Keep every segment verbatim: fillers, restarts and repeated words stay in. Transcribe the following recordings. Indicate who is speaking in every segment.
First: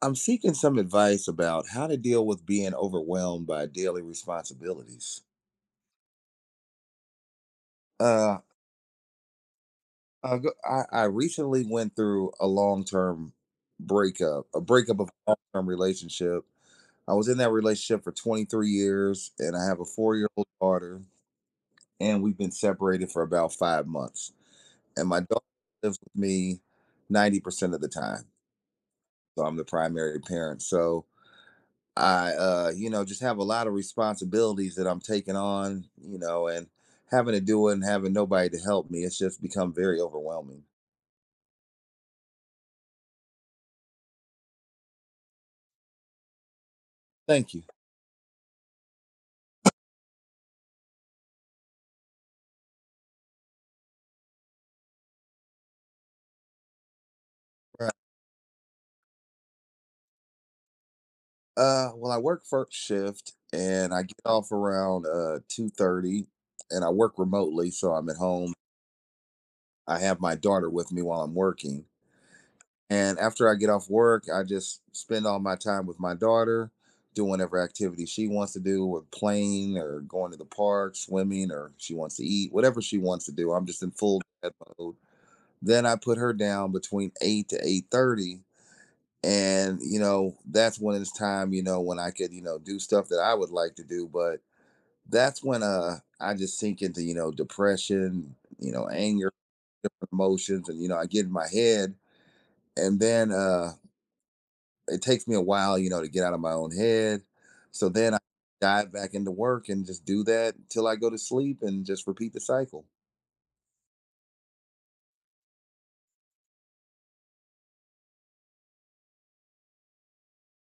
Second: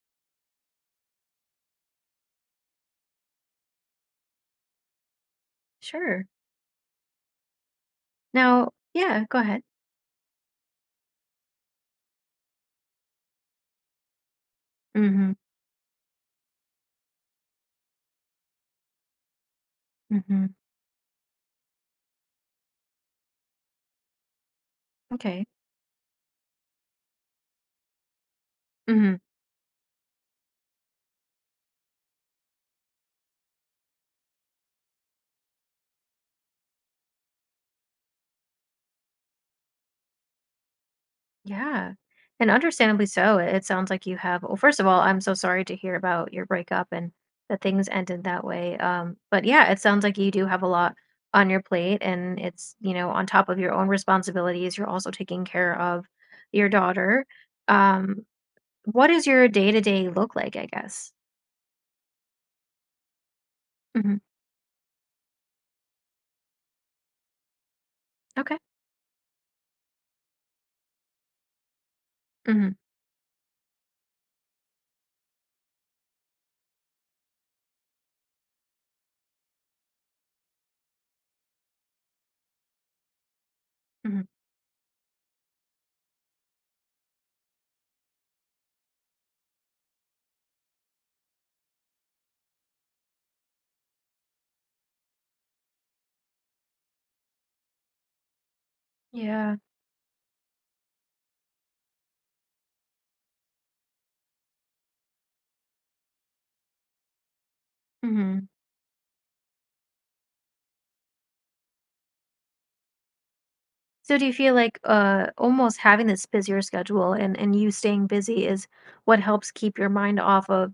Speaker 1: I'm seeking some advice about how to deal with being overwhelmed by daily responsibilities.
Speaker 2: Sure.
Speaker 1: Uh,
Speaker 2: Now, yeah, go ahead.
Speaker 1: I, go- I I recently went through a long term breakup, a breakup of a
Speaker 2: Mhm.
Speaker 1: long term relationship. I was in that relationship for twenty-three years, and I have a four year old
Speaker 2: Mhm.
Speaker 1: daughter, and we've been separated for about five months. And my
Speaker 2: Okay.
Speaker 1: daughter lives with me ninety percent of the time.
Speaker 2: Mhm.
Speaker 1: So I'm the primary parent. So I, uh, you know, just have a lot of responsibilities that I'm taking on, you know, and having to do it and having nobody to help me. It's just become very overwhelming.
Speaker 2: Yeah. And understandably so. It it sounds like you have well, first of all, I'm so sorry to hear about your breakup and
Speaker 1: Thank
Speaker 2: that
Speaker 1: you.
Speaker 2: things ended that way. Um, but yeah, it sounds like you do have a lot on your plate and it's, you know, on top of your own responsibilities, you're also taking care of your daughter.
Speaker 1: Right.
Speaker 2: Um, what does your day-to-day look like, I guess?
Speaker 1: Uh, well, I work first shift and I get
Speaker 2: Mhm.
Speaker 1: off around uh two thirty, and I work remotely, so I'm at home.
Speaker 2: Okay.
Speaker 1: I have my daughter with me while I'm working.
Speaker 2: Mhm.
Speaker 1: And after I get off work, I just spend all my time with my daughter, doing whatever activity she wants to do, with playing or going to the park, swimming, or she wants to eat, whatever she wants to do. I'm just in full
Speaker 2: Mhm.
Speaker 1: dad mode. Then I put her down between eight to eight thirty, and you know that's when it's time. You know when I could you know do stuff that I would like to do, but that's when uh I just sink into you know depression, you know anger,
Speaker 2: Yeah.
Speaker 1: different emotions, and you know I get in my head, and then uh it takes me a while, you know, to get out of my own head. So then I
Speaker 2: Mhm.
Speaker 1: dive back into work and just do that till I go to sleep and just repeat the cycle.
Speaker 2: So do you feel like, uh, almost having this busier schedule and and you staying busy is what helps keep your mind off of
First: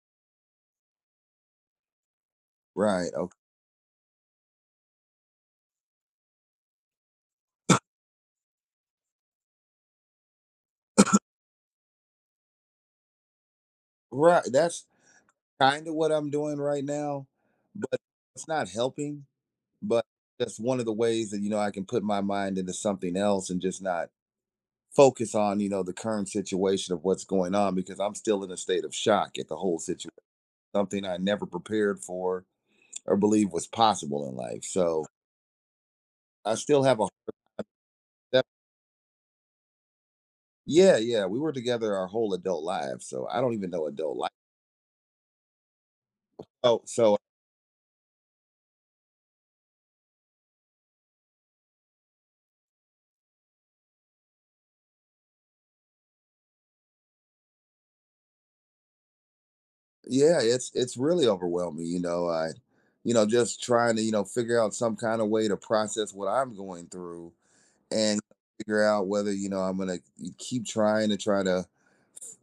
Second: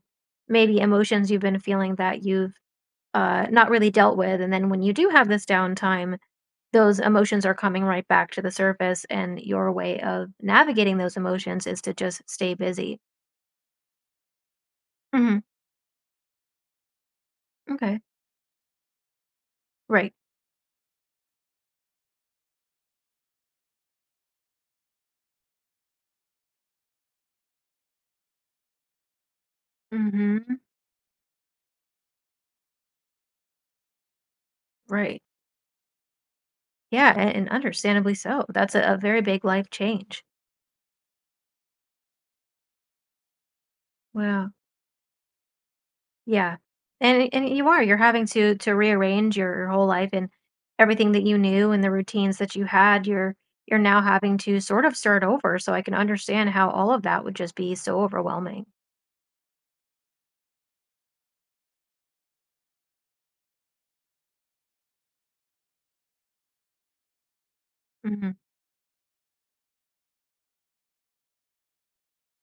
Speaker 2: maybe emotions you've been feeling that you've,
Speaker 1: Right. Okay.
Speaker 2: uh, not really dealt with, and then when you do have this downtime, those emotions are coming right back to the surface, and your way of navigating those emotions is to just stay busy.
Speaker 1: Right. That's
Speaker 2: Mhm.
Speaker 1: kind of what I'm doing right now, but
Speaker 2: Okay.
Speaker 1: it's not helping. But
Speaker 2: Right.
Speaker 1: that's one of the ways that, you know, I can put my mind into something else and just not focus on, you know, the current situation of what's going on because I'm still in a state of shock at the whole situation,
Speaker 2: Mhm.
Speaker 1: something I never prepared for or believed was possible in life. So
Speaker 2: Right.
Speaker 1: I still have a
Speaker 2: Yeah, a and understandably so. That's a a very big life change.
Speaker 1: yeah, yeah, we were together our whole adult lives, so I don't even know adult life.
Speaker 2: Wow. Yeah.
Speaker 1: Oh, so
Speaker 2: And and you are, you're having to to rearrange your your whole life and everything that you knew and the routines that you had, you're you're now having to sort of start over. So I can understand how all of that would just be so overwhelming.
Speaker 1: yeah, it's it's really overwhelming, you know, I you know, just trying to, you know, figure out some kind of way to process what I'm going through and
Speaker 2: Hmm.
Speaker 1: figure out whether, you know, I'm going to keep trying to try to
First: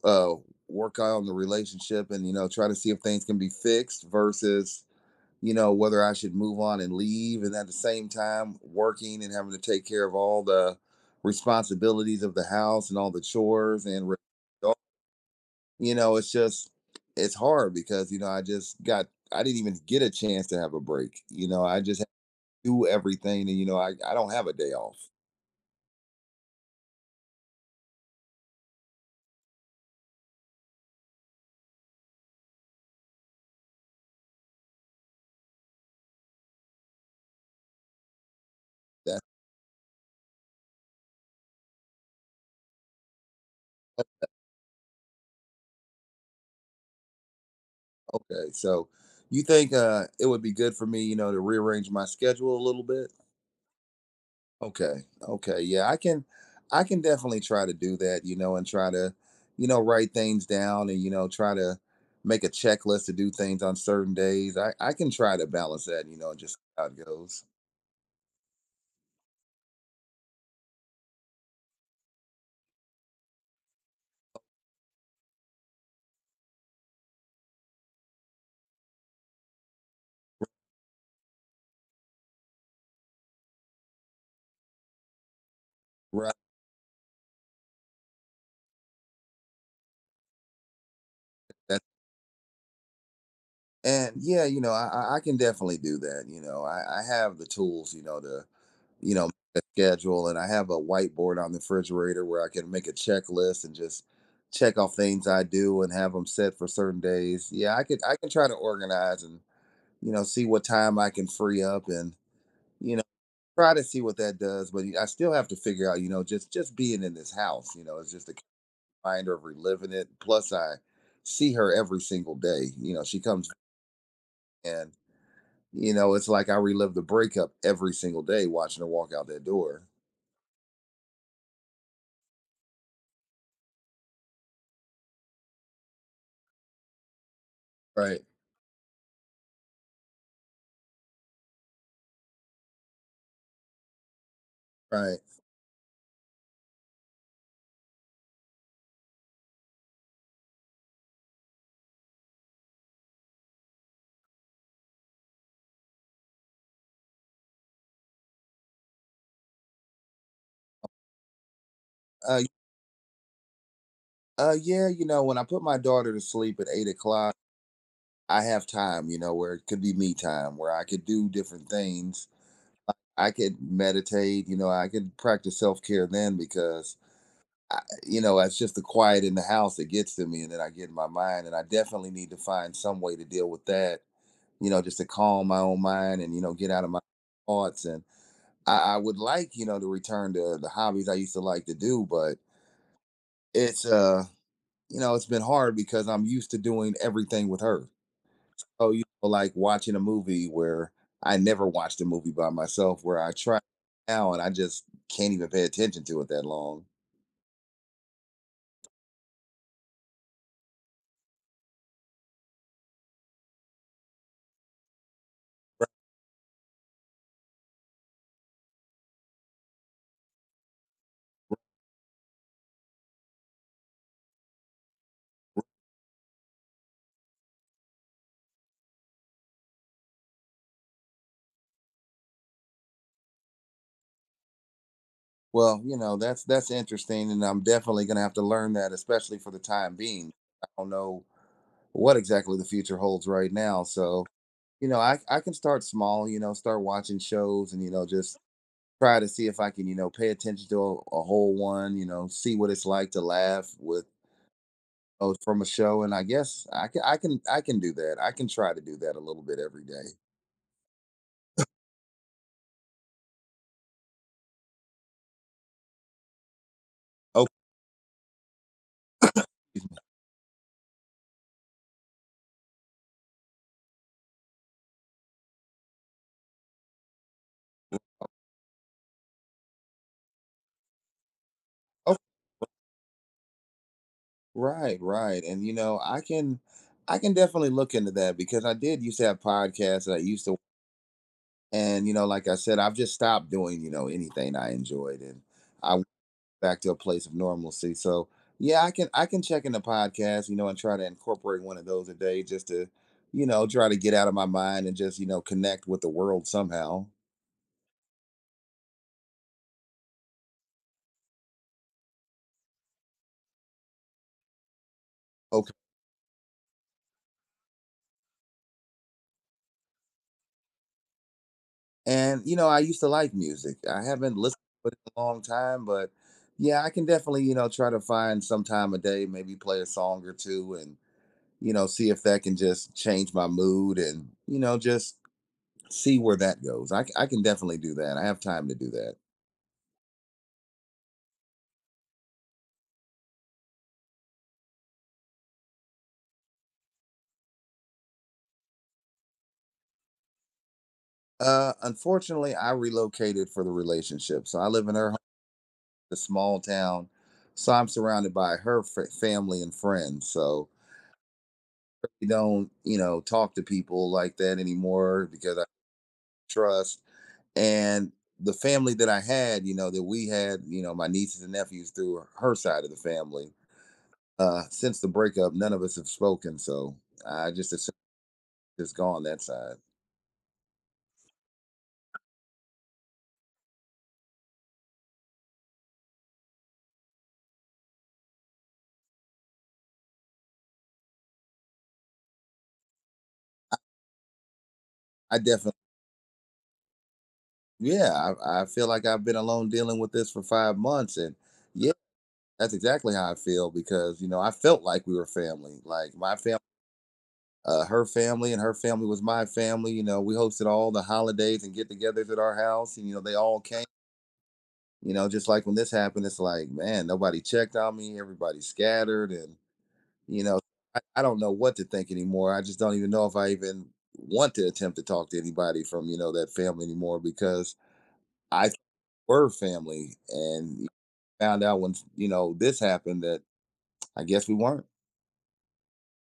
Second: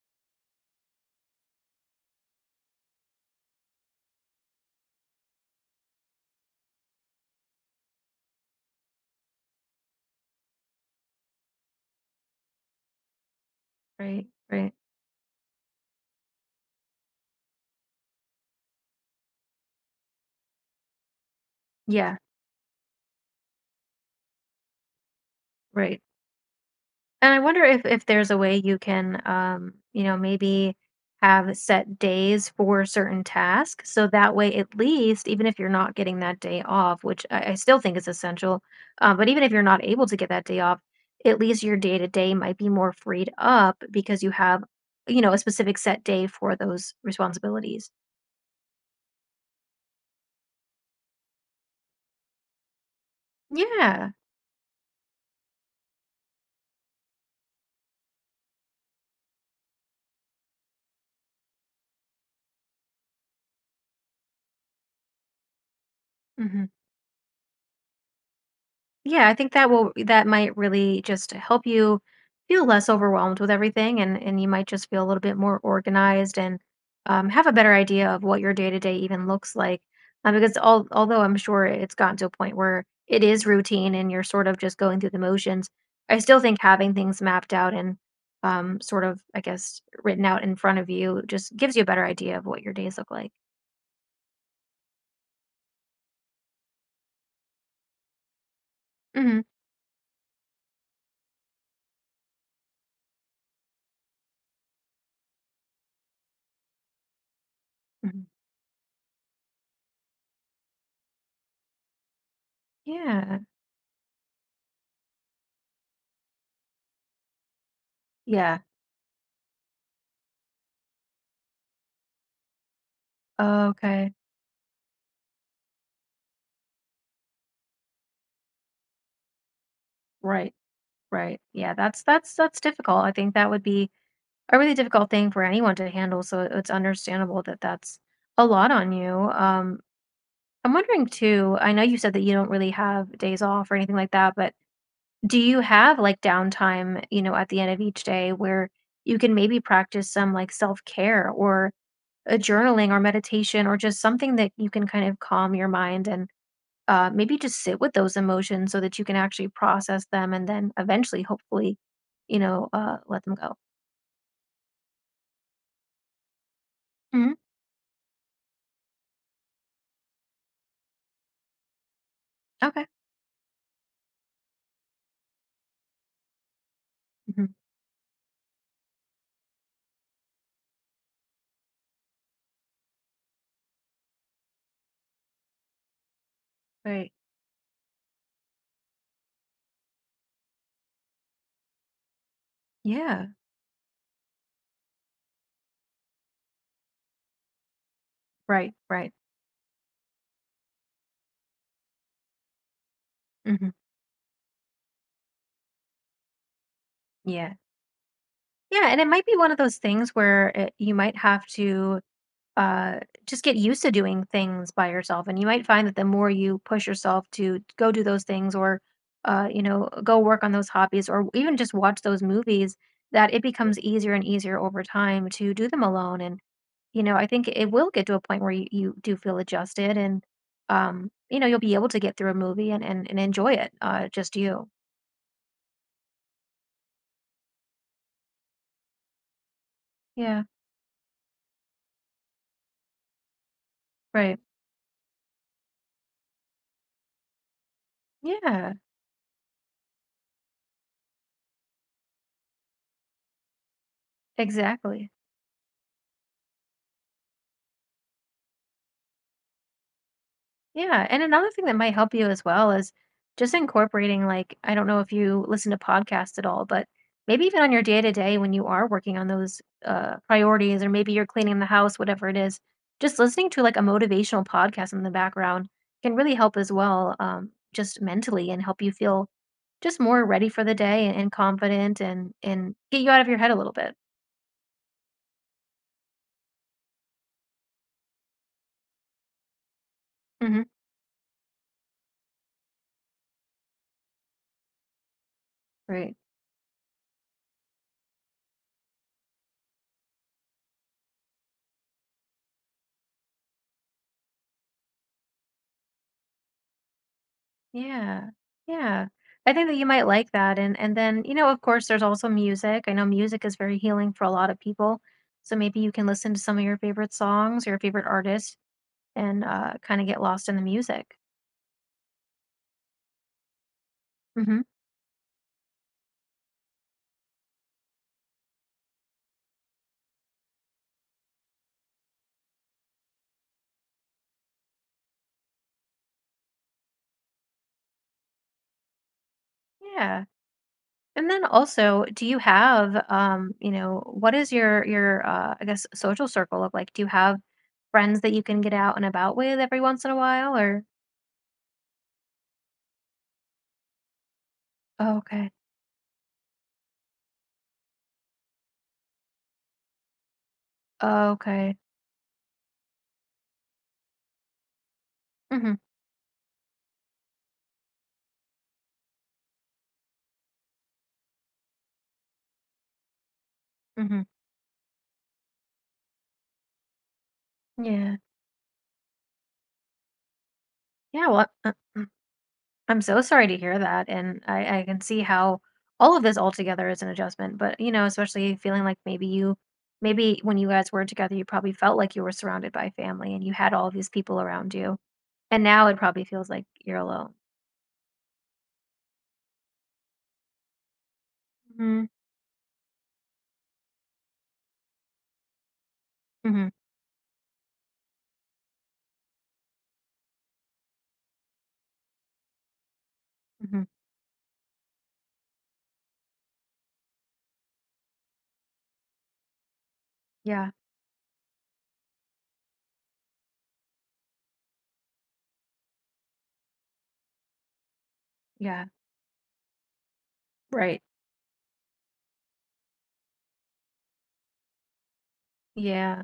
Speaker 1: uh work on the relationship and you know, try to see if things can be fixed versus you know, whether I should move on and leave, and at the same time working and having to take care of all the responsibilities of the house and all the chores and re-
Speaker 2: Right, right.
Speaker 1: oh, you know, it's just it's hard because you know I just got I didn't even get a chance to have a break. You know, I just had
Speaker 2: Yeah,
Speaker 1: to do everything, and you know I I don't have a day off.
Speaker 2: right. And I wonder if if there's a way you can, um, you know, maybe have set days for certain tasks, so that way, at least, even if you're not getting that day off, which I, I still think is essential, uh,
Speaker 1: That's
Speaker 2: but even if you're not able to get that day off, at least your day to day might be more freed up because you have, you know, a specific set day for those responsibilities.
Speaker 1: okay. So you think uh it would be good for me, you know, to rearrange my schedule a little bit?
Speaker 2: Yeah.
Speaker 1: Okay. Okay. Yeah, I can I can definitely try to do that, you know, and try to, you know, write things down and, you know, try to make a checklist to do things on certain days. I, I can try to balance that, you know, and just see
Speaker 2: Hmm.
Speaker 1: how it goes.
Speaker 2: Yeah, I think that will that might really just help you feel less overwhelmed with everything and and you might just feel a little bit more organized and um, have a better idea of what your day-to-day even looks like. Um, because all, although I'm sure it's gotten to a point where it is routine and you're sort of just going through the motions, I
Speaker 1: Right.
Speaker 2: still think having things mapped out and um, sort of, I guess, written out in front of you just gives
Speaker 1: That,
Speaker 2: you a better idea of what your days look like.
Speaker 1: and yeah, you know, I, I I can definitely do that. You know, I, I have the tools, you know, to, you know,
Speaker 2: Hmm.
Speaker 1: make a schedule and I have a whiteboard on the refrigerator where I can make a checklist and just check off things I do and have them set for certain days. Yeah, I could I
Speaker 2: Hmm.
Speaker 1: can try to organize and you know, see what time I can free up and, you know,
Speaker 2: Yeah.
Speaker 1: try to see what that does. But I still have to figure out, you know, just just being in this house, you know, it's just a
Speaker 2: Yeah.
Speaker 1: reminder of reliving it. Plus, I see her every single day. You know, she comes
Speaker 2: Okay.
Speaker 1: and, you know, it's like I relive the breakup every single day watching her walk out that door.
Speaker 2: Right. Right. Yeah, that's that's that's difficult. I think that would be a really difficult thing for anyone to handle, so it's understandable that that's
Speaker 1: Right.
Speaker 2: a lot on you. Um, I'm wondering too, I know you said that you don't really have days off or anything like that, but
Speaker 1: Right.
Speaker 2: do you have like downtime, you know, at the end of each day where you can maybe practice some like self-care or a journaling or meditation or just something that you can kind of calm your mind and uh, maybe just sit with those emotions so that you can actually process them and then eventually, hopefully, you
Speaker 1: Uh,
Speaker 2: know, uh, let them go.
Speaker 1: uh, yeah, you know, when I put my daughter to sleep at eight
Speaker 2: Hmm.
Speaker 1: o'clock, I have time, you know, where it could be me time, where I could do different things.
Speaker 2: Okay.
Speaker 1: I could meditate, you know, I could practice self care then because,
Speaker 2: Hmm.
Speaker 1: I, you know, it's just the quiet in the house that gets to me and then I get in my mind. And I definitely need to find some way to deal with that, you know, just to calm my own mind and, you know, get out of my
Speaker 2: Right.
Speaker 1: thoughts. And I, I would like, you know, to return to the hobbies I used to like to do, but
Speaker 2: Yeah.
Speaker 1: it's, uh, you know, it's been hard because I'm used to doing everything with her.
Speaker 2: Right.
Speaker 1: Oh, you
Speaker 2: Right.
Speaker 1: know, like watching a movie where I never watched a movie by myself where I try
Speaker 2: Hmm.
Speaker 1: now and I just can't even pay attention to it that long.
Speaker 2: Yeah. Yeah. And it might be one of those things where it, you might have to uh, just get used to doing things by yourself. And you might find that the more you push yourself to go do those things or, uh, you know, go work on those hobbies or even just watch those movies, that it becomes easier and easier over time to do them alone. And you know, I think it will get to a point where you, you do feel adjusted and um, you know, you'll be able to get through a movie and and, and enjoy it, uh just you.
Speaker 1: Well, you know, that's that's interesting and I'm definitely gonna have to learn that, especially for the time being.
Speaker 2: Yeah,
Speaker 1: I don't know what exactly the future holds right now. So,
Speaker 2: right.
Speaker 1: you know, I, I can start small, you know, start watching shows and, you know, just
Speaker 2: Yeah,
Speaker 1: try to see if I can, you know, pay attention to a, a whole one, you know, see what it's like to laugh with
Speaker 2: exactly.
Speaker 1: oh, from a show, and I guess I can I can I can do that. I can try to do that a little bit every day.
Speaker 2: Yeah, and another thing that might help you as well is just incorporating like I don't know if you listen to podcasts at all, but maybe
Speaker 1: Oh,
Speaker 2: even on your day to day when you are working on those uh priorities or maybe you're cleaning the house, whatever it is, just listening to like a motivational podcast in the background can really help as well, um, just mentally and help you feel just more ready for the day and, and confident
Speaker 1: oh,
Speaker 2: and and get you out of your head a little bit.
Speaker 1: right, right. And you know, I can I can definitely look into that because I did used to have podcasts that I used to
Speaker 2: Hmm.
Speaker 1: and you know, like I said, I've just stopped doing, you know, anything I enjoyed and I went
Speaker 2: Right.
Speaker 1: back to a place of normalcy. So yeah, I can I can check in the podcast, you know, and try to incorporate one of those a day just to, you know, try to get out of my mind and just, you know, connect with the world somehow.
Speaker 2: Yeah. Yeah. I think that you might like that and and then, you know, of course there's also music. I know music is very healing for a lot of people. So
Speaker 1: Okay.
Speaker 2: maybe you can listen to some of your favorite songs your favorite artists and uh kind of get lost in the music.
Speaker 1: And you know, I used to like music. I haven't
Speaker 2: Mhm.
Speaker 1: listened to it in a long time, but yeah, I can definitely, you know, try to find some time a day, maybe play a song or two and, you know, see if that can just change my mood and, you know, just see where that goes. I, c- I can definitely do that. I have time to do that.
Speaker 2: Yeah. And then also, do you have um, you know, what is your your uh I guess social circle of like do you have friends that you can get out and about with every once in a while or
Speaker 1: Uh, unfortunately, I relocated for the relationship. So I live in her
Speaker 2: Oh,
Speaker 1: home,
Speaker 2: okay.
Speaker 1: a small town. So I'm surrounded by her fa- family and friends. So
Speaker 2: Oh, okay.
Speaker 1: we don't, you know, talk to people like that anymore because I
Speaker 2: Mhm.
Speaker 1: trust. And the family that I had, you know, that we had, you know, my nieces and nephews through her side of the family.
Speaker 2: Mhm.
Speaker 1: Uh, since the breakup, none of us have spoken, so I just assume
Speaker 2: Yeah.
Speaker 1: it's gone that side.
Speaker 2: Yeah, well, uh, mm-hmm. I'm so sorry to hear that, and I I can see how all of this altogether is an adjustment, but, you know, especially feeling like maybe you maybe when you guys were together, you probably felt like you were surrounded by family and you had all these people around you,
Speaker 1: I
Speaker 2: and
Speaker 1: definitely,
Speaker 2: now it probably feels like you're alone.
Speaker 1: yeah, I, I feel like I've been alone dealing with this for five months, and yeah,
Speaker 2: Mhm,
Speaker 1: that's exactly how I feel because you know I felt like we were family, like my family,
Speaker 2: mhm,
Speaker 1: uh, her family, and her family was my family. You know, we hosted all the holidays and get-togethers at our house, and you know they all
Speaker 2: mhm.
Speaker 1: came. You know, just like when this happened, it's like, man, nobody checked on me. Everybody scattered. And, you know,
Speaker 2: Yeah,
Speaker 1: I, I don't know what to think anymore. I just don't even know if I even want to attempt to talk to anybody from, you know, that family anymore because I thought
Speaker 2: yeah,
Speaker 1: we were family and
Speaker 2: right.
Speaker 1: found out when, you know, this happened that I guess we weren't.
Speaker 2: Yeah.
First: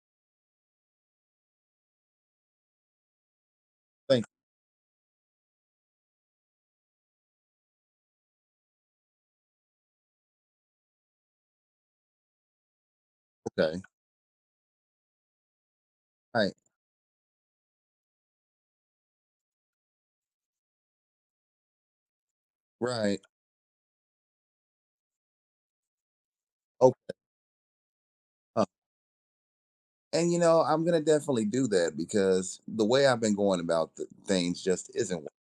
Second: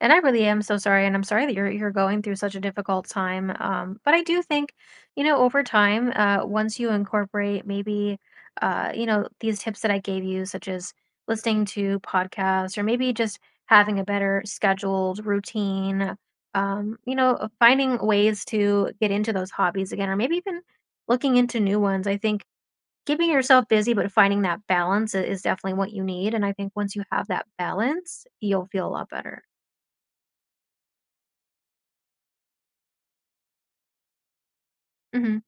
Speaker 2: And I really am so sorry, and I'm sorry that you're you're going through such a difficult time. Um, but I
Speaker 1: Thanks.
Speaker 2: do think, you know, over time, uh, once you incorporate maybe, uh, you know, these tips that I gave you, such as listening to podcasts or maybe just
Speaker 1: Okay.
Speaker 2: having a better scheduled routine,
Speaker 1: Right.
Speaker 2: um, you know, uh, finding ways to get into those hobbies again, or maybe even looking into new ones. I think
Speaker 1: Right.
Speaker 2: keeping yourself busy but finding that balance i- is definitely what you need. And I think once you
Speaker 1: Okay.
Speaker 2: have that balance,
Speaker 1: Huh.
Speaker 2: you'll feel a lot better.
Speaker 1: And, you know, I'm going to definitely do that because the way I've been going about th- things just isn't
Speaker 2: Mhm.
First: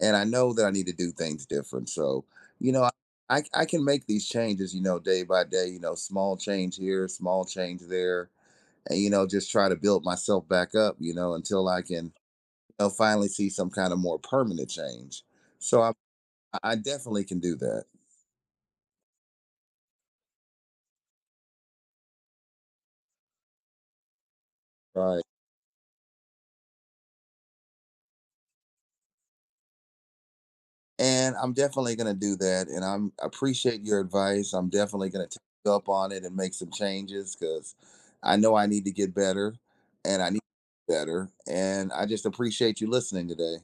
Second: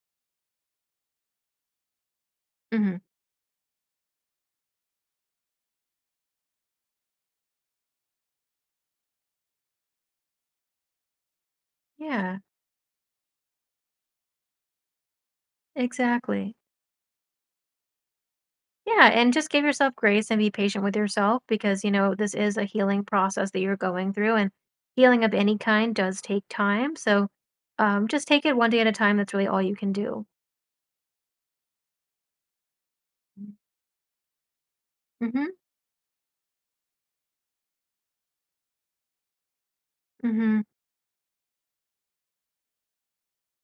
Speaker 1: and I know that I need to do things different. So, you know,
Speaker 2: Hmm.
Speaker 1: I I can make these changes, you know, day by day, you know, small change here, small change there, and you know, just try to build myself back up, you know, until I can
Speaker 2: Yeah,
Speaker 1: you know, finally see some kind of more permanent change. So I
Speaker 2: exactly.
Speaker 1: I definitely can do that.
Speaker 2: Yeah, and just give yourself grace and be patient with yourself because, you know, this is a healing process that you're going through, and
Speaker 1: Right.
Speaker 2: healing of any kind does take time. So um, just take it one day at a time. That's really all you can do.
Speaker 1: And I'm definitely going to do that. And I'm I appreciate your advice. I'm definitely going to
Speaker 2: Mm-hmm.
Speaker 1: take up on it and make some changes because I know I need to get better and I need
Speaker 2: Mm-hmm.
Speaker 1: to get better. And I just appreciate you listening today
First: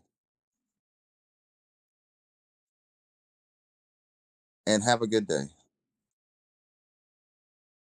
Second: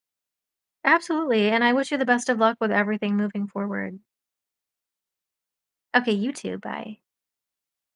Speaker 2: Absolutely. And I wish you the best of luck with everything moving forward.
Speaker 1: and have a good day.
Speaker 2: Okay, you too. Bye.